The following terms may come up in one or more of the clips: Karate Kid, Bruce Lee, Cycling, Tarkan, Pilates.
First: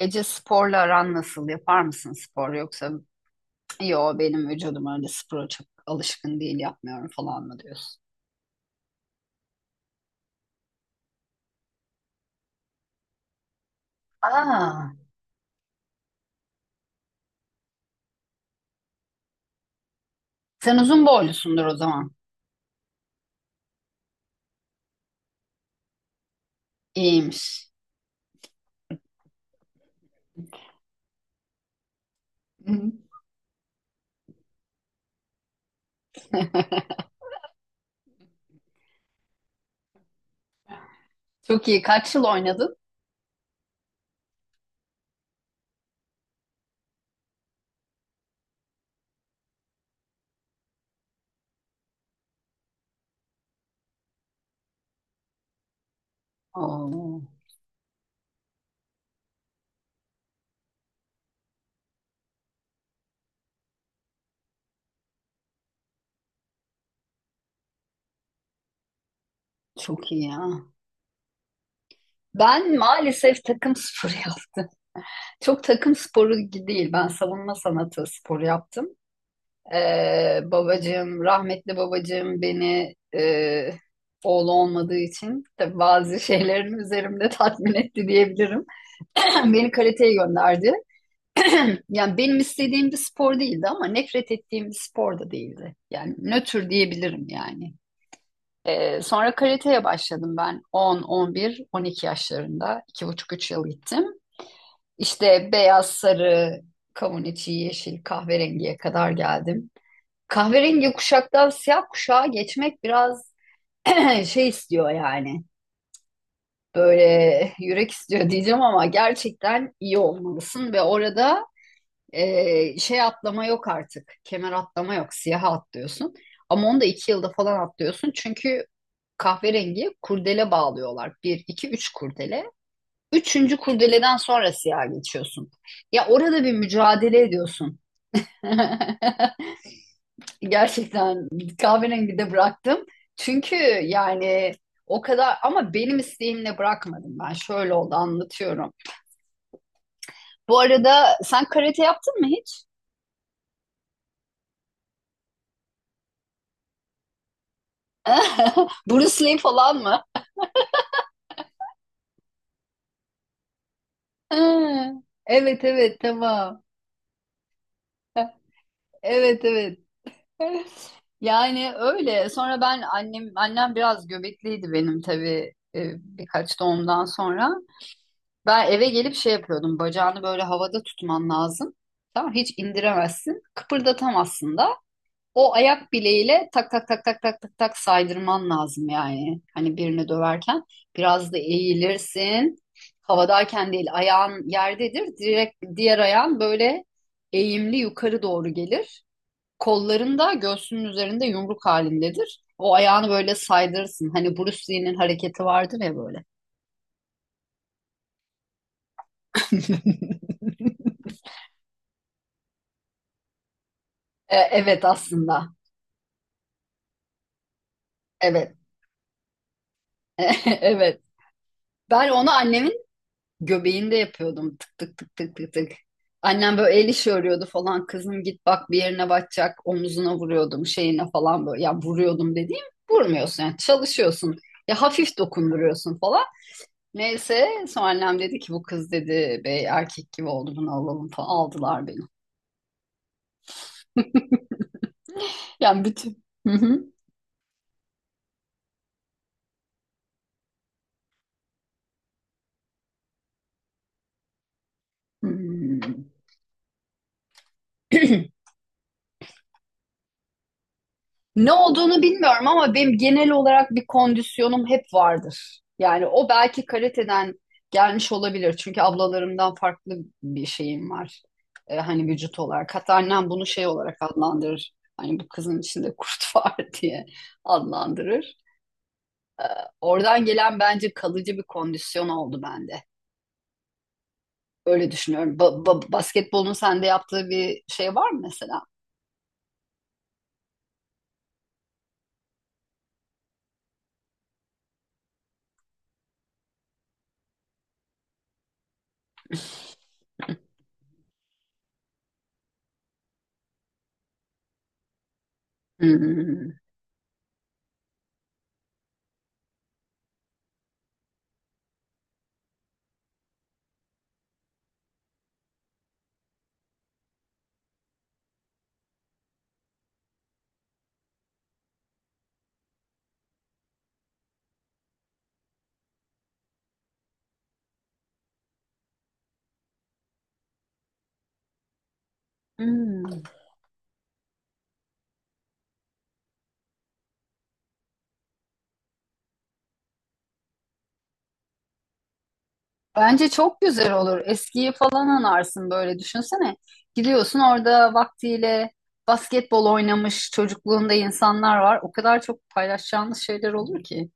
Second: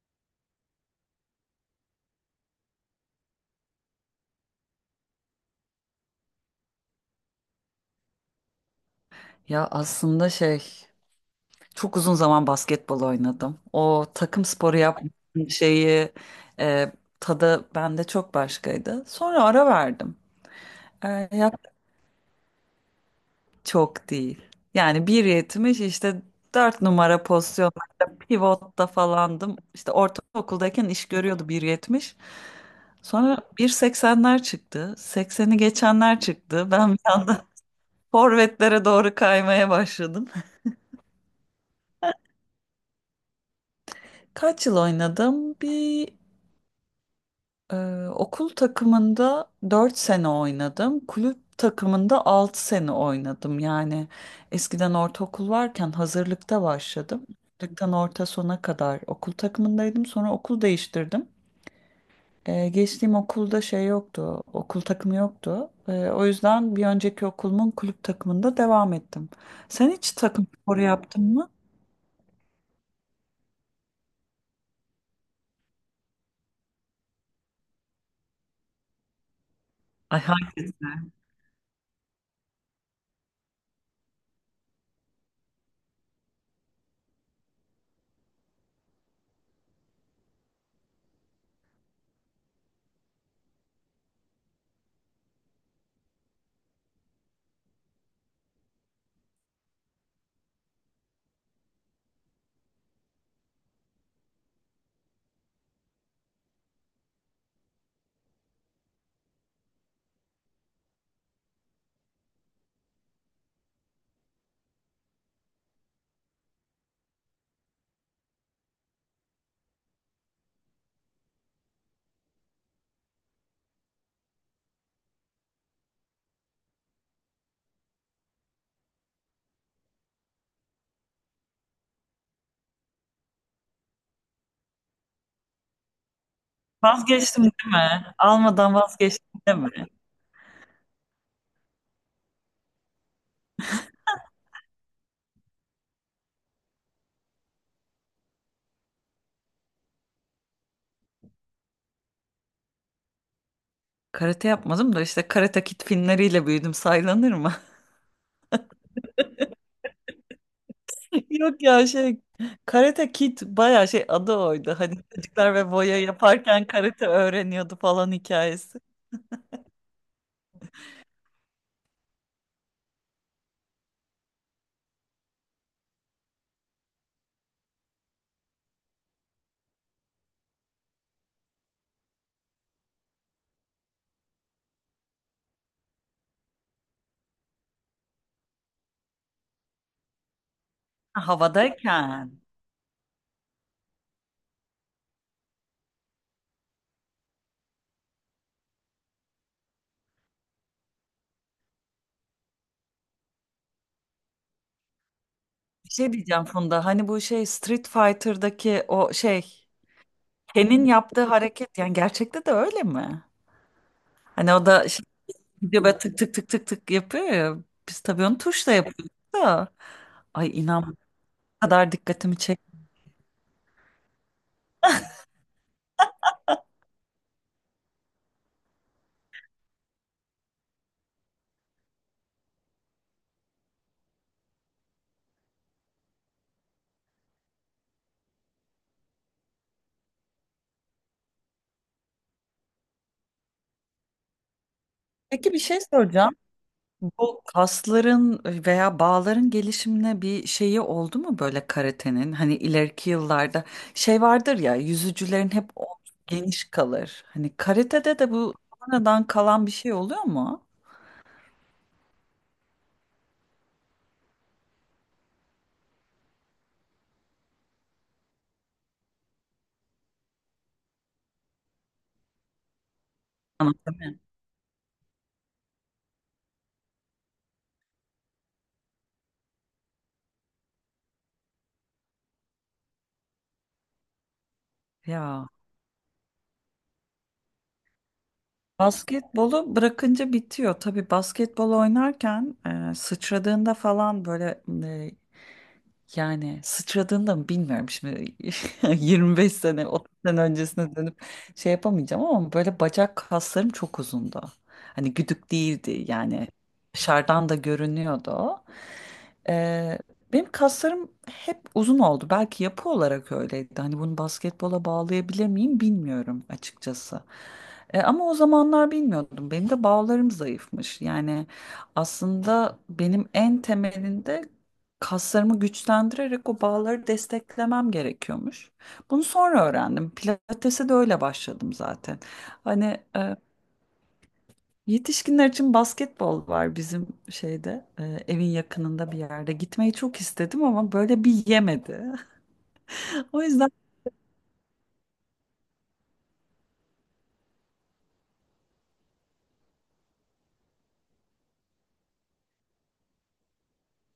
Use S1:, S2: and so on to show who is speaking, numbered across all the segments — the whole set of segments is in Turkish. S1: Ece sporla aran nasıl? Yapar mısın spor, yoksa yo benim vücudum öyle spora çok alışkın değil yapmıyorum falan mı diyorsun?
S2: Ya, aslında çok uzun zaman basketbol oynadım. O takım sporu
S1: Aa,
S2: yapmanın şeyi, e, tadı bende çok başkaydı. Sonra ara verdim.
S1: sen uzun
S2: E, yap-
S1: boylusundur o zaman.
S2: Çok değil. Yani 1,70 işte, 4 numara
S1: İyiymiş.
S2: pozisyonlarda pivotta falandım. İşte ortaokuldayken iş görüyordu 1,70.
S1: Hı hı.
S2: Sonra 1,80'ler çıktı. 80'i geçenler çıktı. Ben bir anda forvetlere doğru kaymaya başladım.
S1: Çok iyi. Kaç yıl oynadın?
S2: Kaç yıl oynadım? Bir Okul takımında 4 sene oynadım. Kulüp takımında 6 sene oynadım. Yani eskiden ortaokul varken hazırlıkta
S1: Oo,
S2: başladım. Hazırlıktan orta sona kadar okul takımındaydım. Sonra okul değiştirdim. Geçtiğim okulda şey yoktu. Okul takımı yoktu. O yüzden bir önceki okulumun kulüp takımında devam ettim. Sen
S1: çok
S2: hiç
S1: iyi
S2: takım
S1: ya.
S2: sporu yaptın mı?
S1: Ben maalesef takım sporu yaptım. Çok takım sporu değil. Ben savunma sanatı sporu yaptım.
S2: Ay,
S1: Ee,
S2: hangisi?
S1: babacığım, rahmetli babacığım beni oğlu olmadığı için tabii bazı şeylerin üzerimde tatmin etti diyebilirim. Beni karateye gönderdi. Yani benim istediğim bir spor değildi ama nefret ettiğim bir spor da değildi. Yani nötr diyebilirim yani. Sonra karateye başladım ben 10, 11, 12 yaşlarında. 2,5-3 yıl gittim. İşte beyaz, sarı, kavun içi, yeşil, kahverengiye kadar geldim. Kahverengi kuşaktan siyah kuşağa geçmek biraz şey istiyor yani. Böyle yürek istiyor diyeceğim ama gerçekten iyi olmalısın ve orada şey atlama yok artık. Kemer atlama yok. Siyaha atlıyorsun. Ama onu da 2 yılda falan atlıyorsun. Çünkü kahverengi kurdele bağlıyorlar. Bir, iki, üç kurdele. Üçüncü kurdeleden sonra siyaha geçiyorsun. Ya orada bir mücadele
S2: Vazgeçtim değil
S1: ediyorsun.
S2: mi? Almadan vazgeçtim değil mi?
S1: Gerçekten kahverengi de bıraktım. Çünkü yani o kadar, ama benim isteğimle bırakmadım ben. Şöyle oldu, anlatıyorum. Bu arada sen karate yaptın mı hiç?
S2: Karate yapmadım da işte, Karate Kid filmleriyle büyüdüm, saylanır mı?
S1: Bruce Lee falan mı?
S2: Yok ya, Karate Kid bayağı şey, adı oydu.
S1: Ha,
S2: Hani çocuklar
S1: evet
S2: ve
S1: evet,
S2: boya
S1: tamam.
S2: yaparken karate öğreniyordu falan, hikayesi.
S1: Evet evet. Yani öyle. Sonra ben annem biraz göbekliydi benim tabii, birkaç doğumdan sonra. Ben eve gelip şey yapıyordum. Bacağını böyle havada tutman lazım. Tamam, hiç indiremezsin. Kıpırdatamazsın da. O ayak bileğiyle tak tak tak tak tak tak tak saydırman lazım yani. Hani birini döverken
S2: Ha,
S1: biraz da
S2: havadayken
S1: eğilirsin. Havadayken değil, ayağın yerdedir. Direkt diğer ayağın böyle eğimli yukarı doğru gelir. Kolların da göğsünün üzerinde yumruk halindedir. O ayağını böyle saydırırsın. Hani Bruce Lee'nin hareketi vardır
S2: bir
S1: ya
S2: şey
S1: böyle.
S2: diyeceğim Funda, hani bu şey Street Fighter'daki o şey, Ken'in yaptığı hareket, yani gerçekte de öyle mi?
S1: E,
S2: Hani o
S1: evet
S2: da
S1: aslında.
S2: gidiyor böyle tık tık tık tık tık yapıyor ya, biz tabii onu
S1: Evet.
S2: tuşla yapıyoruz da, ay inan bu
S1: Evet.
S2: kadar
S1: Ben onu
S2: dikkatimi çekti.
S1: annemin göbeğinde yapıyordum. Tık tık tık tık tık tık. Annem böyle el işi örüyordu falan. Kızım git bak bir yerine batacak. Omuzuna vuruyordum, şeyine falan böyle. Ya, vuruyordum dediğim, vurmuyorsun yani, çalışıyorsun. Ya hafif dokunduruyorsun falan. Neyse, sonra annem dedi ki bu kız dedi bey erkek gibi oldu bunu alalım falan. Aldılar beni.
S2: Peki, bir şey
S1: Yani bütün...
S2: soracağım.
S1: Hı hı.
S2: Bu kasların veya bağların gelişimine bir şeyi oldu mu böyle, karatenin? Hani ileriki yıllarda şey vardır ya, yüzücülerin hep omzu
S1: Hmm.
S2: geniş kalır. Hani karatede de bu sonradan kalan bir şey oluyor mu?
S1: Ne olduğunu bilmiyorum ama benim genel olarak bir kondisyonum hep vardır. Yani o belki karateden gelmiş olabilir. Çünkü ablalarımdan farklı bir şeyim var. Hani vücut olarak. Hatta annem bunu şey olarak
S2: Anatomi.
S1: adlandırır. Hani bu kızın içinde kurt var diye adlandırır. Oradan gelen bence kalıcı bir kondisyon oldu bende. Öyle düşünüyorum.
S2: Ya,
S1: Basketbolun sende yaptığı bir şey var mı mesela?
S2: basketbolu bırakınca bitiyor. Tabii basketbol oynarken sıçradığında falan böyle. Yani sıçradığında mı bilmiyorum şimdi, 25 sene 30 sene öncesine dönüp şey yapamayacağım ama, böyle bacak kaslarım çok uzundu. Hani güdük değildi yani,
S1: Hmm.
S2: dışarıdan da görünüyordu o. Ee, Benim kaslarım hep uzun oldu. Belki yapı olarak öyleydi. Hani bunu basketbola bağlayabilir miyim bilmiyorum, açıkçası. Ama o zamanlar bilmiyordum. Benim de bağlarım zayıfmış. Yani aslında benim en temelinde kaslarımı güçlendirerek o bağları desteklemem gerekiyormuş. Bunu sonra öğrendim. Pilates'e de öyle başladım zaten. Hani
S1: Hmm.
S2: yetişkinler için basketbol var bizim şeyde, evin yakınında bir yerde. Gitmeyi çok istedim ama böyle bir yemedi.
S1: Bence
S2: O
S1: çok
S2: yüzden
S1: güzel olur. Eskiyi falan anarsın böyle, düşünsene. Gidiyorsun, orada vaktiyle basketbol oynamış çocukluğunda insanlar var. O kadar çok paylaşacağınız şeyler olur ki.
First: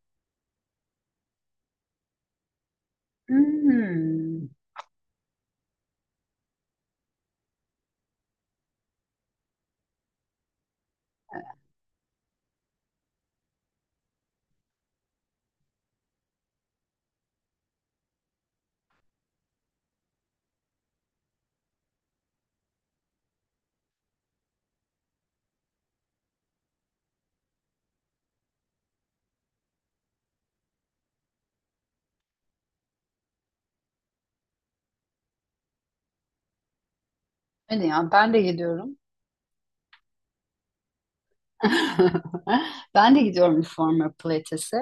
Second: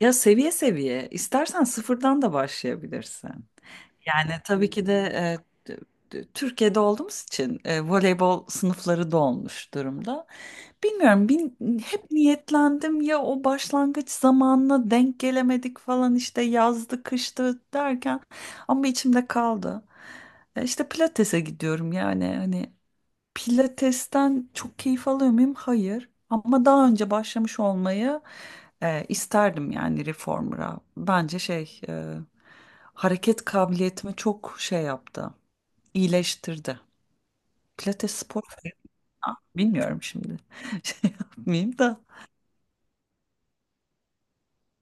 S2: ya, seviye seviye istersen sıfırdan da başlayabilirsin. Yani
S1: Hmm.
S2: tabii ki de, t- Türkiye'de olduğumuz için voleybol sınıfları dolmuş durumda. Bilmiyorum, hep niyetlendim ya, o başlangıç zamanına denk gelemedik falan işte, yazdı kıştı derken, ama içimde kaldı. İşte pilatese gidiyorum yani, hani pilatesten çok keyif alıyor muyum? Hayır. Ama daha önce başlamış olmayı isterdim yani, reformer'a. Bence hareket kabiliyetimi çok şey yaptı, iyileştirdi.
S1: Hadi ya,
S2: Pilates
S1: ben de
S2: spor,
S1: gidiyorum.
S2: bilmiyorum şimdi, şey yapmayayım da.
S1: Ben de gidiyorum Reformer Pilates'e.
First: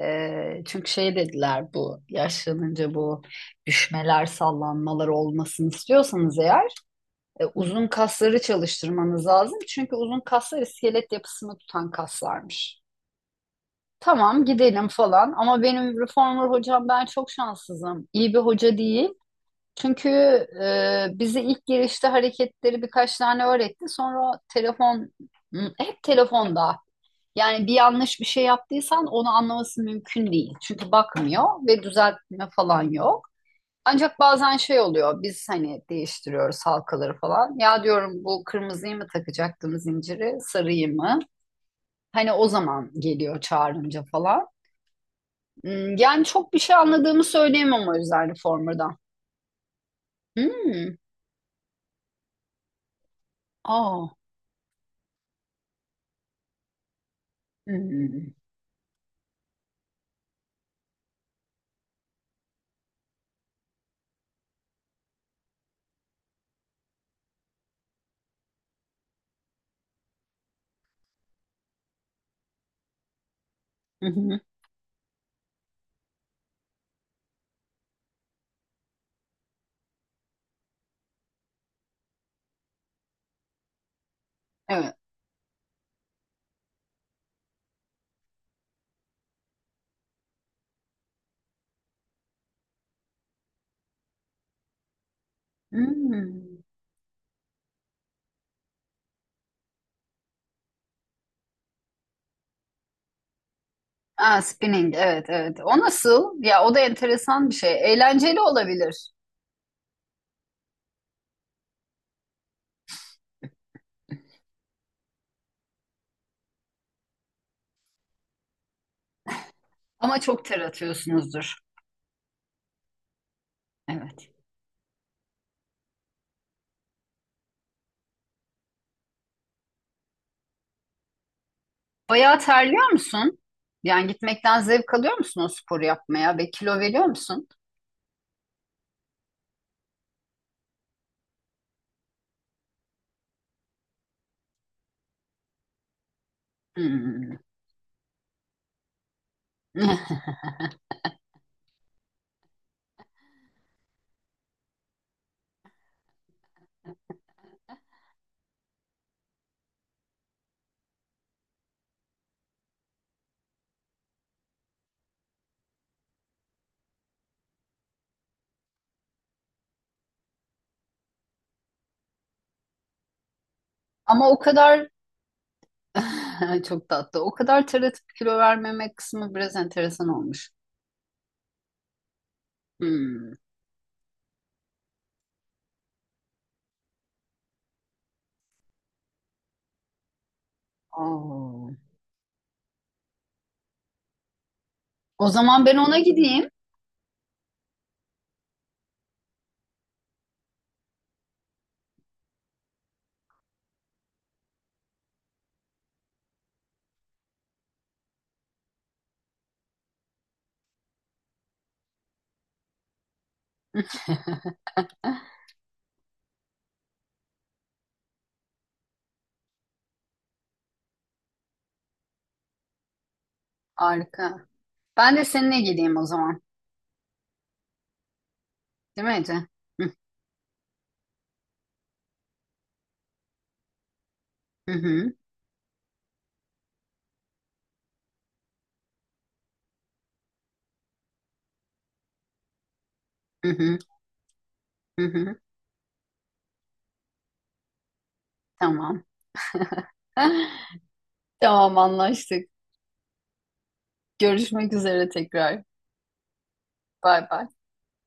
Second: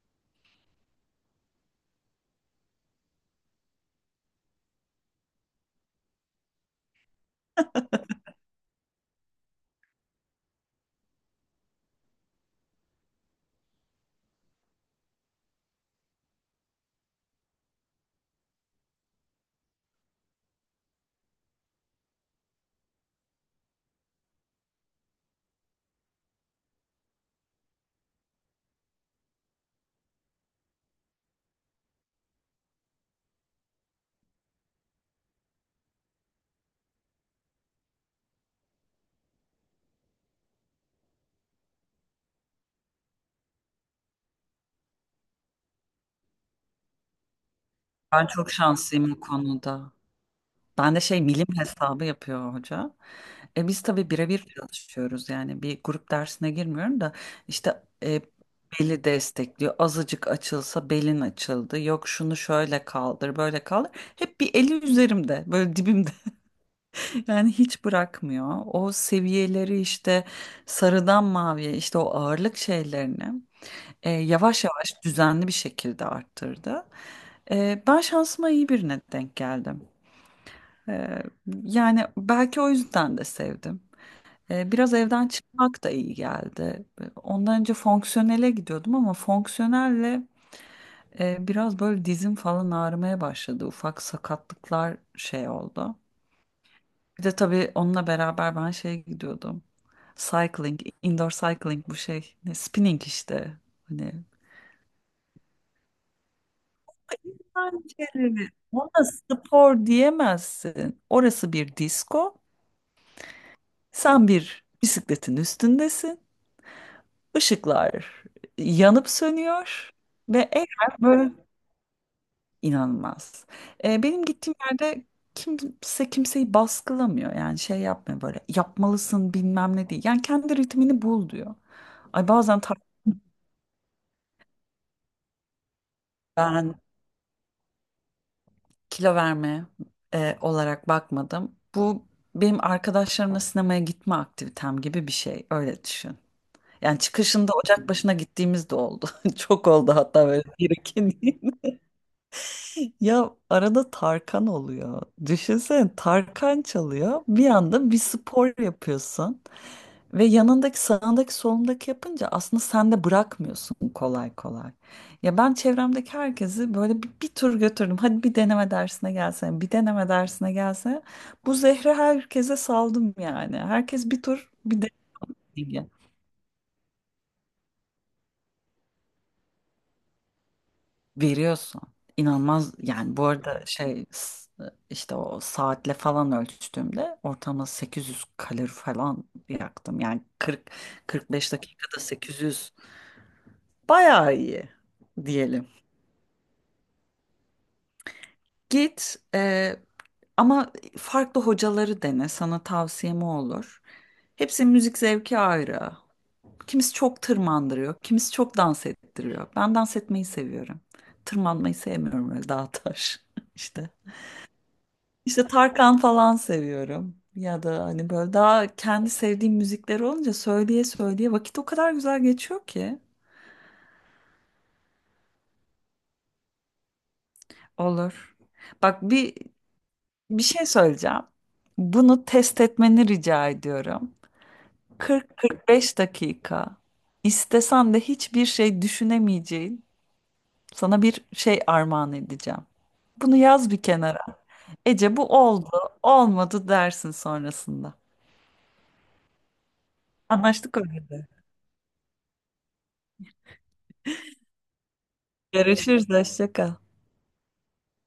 S1: Çünkü şey dediler, bu yaşlanınca bu düşmeler sallanmalar olmasını istiyorsanız eğer uzun kasları çalıştırmanız lazım. Çünkü uzun kaslar iskelet yapısını tutan kaslarmış. Tamam gidelim falan ama benim reformer hocam, ben çok şanssızım. İyi bir hoca değil. Çünkü bize ilk girişte hareketleri birkaç tane öğretti. Sonra telefon, hı, hep telefonda. Yani bir yanlış bir şey yaptıysan onu anlaması mümkün değil. Çünkü bakmıyor ve düzeltme falan yok. Ancak bazen şey oluyor, biz hani değiştiriyoruz halkaları falan. Ya diyorum bu kırmızıyı mı takacaktım zinciri, sarıyı mı? Hani o zaman geliyor çağırınca falan. Yani çok bir şey anladığımı söyleyemem o
S2: Ben
S1: yüzden
S2: çok
S1: formadan.
S2: şanslıyım bu konuda.
S1: Hmm.
S2: Ben de milim hesabı yapıyor hoca. E biz
S1: Aa.
S2: tabii birebir çalışıyoruz, yani bir grup dersine girmiyorum da işte,
S1: Hmm.
S2: beli destekliyor. Azıcık açılsa belin açıldı. Yok, şunu şöyle kaldır, böyle kaldır. Hep bir eli üzerimde, böyle dibimde. Yani hiç bırakmıyor. O seviyeleri işte sarıdan maviye, işte o ağırlık şeylerini
S1: Hı hı.
S2: yavaş yavaş düzenli bir şekilde arttırdı. Ben şansıma iyi birine denk geldim. E, Yani belki o yüzden de sevdim. Biraz
S1: Evet.
S2: evden çıkmak da iyi geldi. Ondan önce fonksiyonele gidiyordum ama fonksiyonelle biraz böyle dizim falan ağrımaya başladı. Ufak sakatlıklar şey oldu.
S1: Hmm.
S2: Bir de tabii onunla beraber ben şeye gidiyordum. Cycling, indoor cycling, bu şey, ne, spinning işte. Hani
S1: Aa, spinning, evet evet. O nasıl? Ya o da enteresan bir şey. Eğlenceli
S2: pencereleri.
S1: olabilir.
S2: Ona spor diyemezsin. Orası bir disko. Sen bir bisikletin üstündesin. Işıklar yanıp sönüyor
S1: Ama çok
S2: ve
S1: ter
S2: eğer böyle,
S1: atıyorsunuzdur.
S2: inanılmaz. Benim
S1: Evet.
S2: gittiğim yerde kimse kimseyi baskılamıyor. Yani şey yapmıyor, böyle yapmalısın bilmem ne değil. Yani kendi ritmini bul diyor. Ay
S1: Bayağı
S2: bazen
S1: terliyor musun? Yani gitmekten zevk alıyor musun o sporu yapmaya ve
S2: ben
S1: kilo veriyor musun?
S2: kilo verme olarak bakmadım. Bu benim arkadaşlarımla sinemaya gitme aktivitem gibi bir şey. Öyle düşün. Yani
S1: Hmm.
S2: çıkışında ocak başına gittiğimiz de oldu. Çok oldu hatta, böyle bir iki. Ya, arada Tarkan oluyor. Düşünsene, Tarkan çalıyor. Bir anda bir spor yapıyorsun. Ve yanındaki, sağındaki, solundaki yapınca aslında sen de bırakmıyorsun kolay kolay. Ya ben çevremdeki herkesi böyle bir tur götürdüm. Hadi bir deneme dersine gelsene, bir deneme dersine gelsene. Bu zehri herkese saldım yani. Herkes bir
S1: Ama o
S2: tur, bir
S1: kadar
S2: deneyim.
S1: çok tatlı. O kadar ter atıp kilo vermemek kısmı biraz enteresan olmuş.
S2: Veriyorsun. İnanılmaz yani, bu
S1: Hmm.
S2: arada işte o saatle falan ölçtüğümde ortalama 800 kalori falan yaktım. Yani 40-45
S1: Oo.
S2: dakikada 800, bayağı iyi
S1: O zaman
S2: diyelim.
S1: ben ona gideyim.
S2: Git, ama farklı hocaları dene, sana tavsiyem o olur. Hepsinin müzik zevki ayrı. Kimisi çok tırmandırıyor, kimisi çok dans ettiriyor. Ben dans etmeyi seviyorum. Tırmanmayı sevmiyorum öyle dağ taş işte. İşte Tarkan falan seviyorum. Ya da hani böyle daha kendi sevdiğim müzikler olunca söyleye söyleye vakit o kadar güzel geçiyor ki.
S1: Harika. Ben de seninle geleyim o zaman.
S2: Olur. Bak,
S1: Değil mi Ece?
S2: bir
S1: Hı
S2: bir şey söyleyeceğim. Bunu test etmeni rica ediyorum.
S1: hı
S2: 40-45 dakika. İstesen de hiçbir şey düşünemeyeceğin, sana bir şey armağan edeceğim. Bunu
S1: hı
S2: yaz
S1: hı
S2: bir kenara.
S1: hı.
S2: Ece, bu
S1: Hı.
S2: oldu, olmadı dersin sonrasında.
S1: Tamam.
S2: Anlaştık öyle de.
S1: Tamam anlaştık. Görüşmek üzere tekrar.
S2: Görüşürüz, hoşça kal.
S1: Bay bay.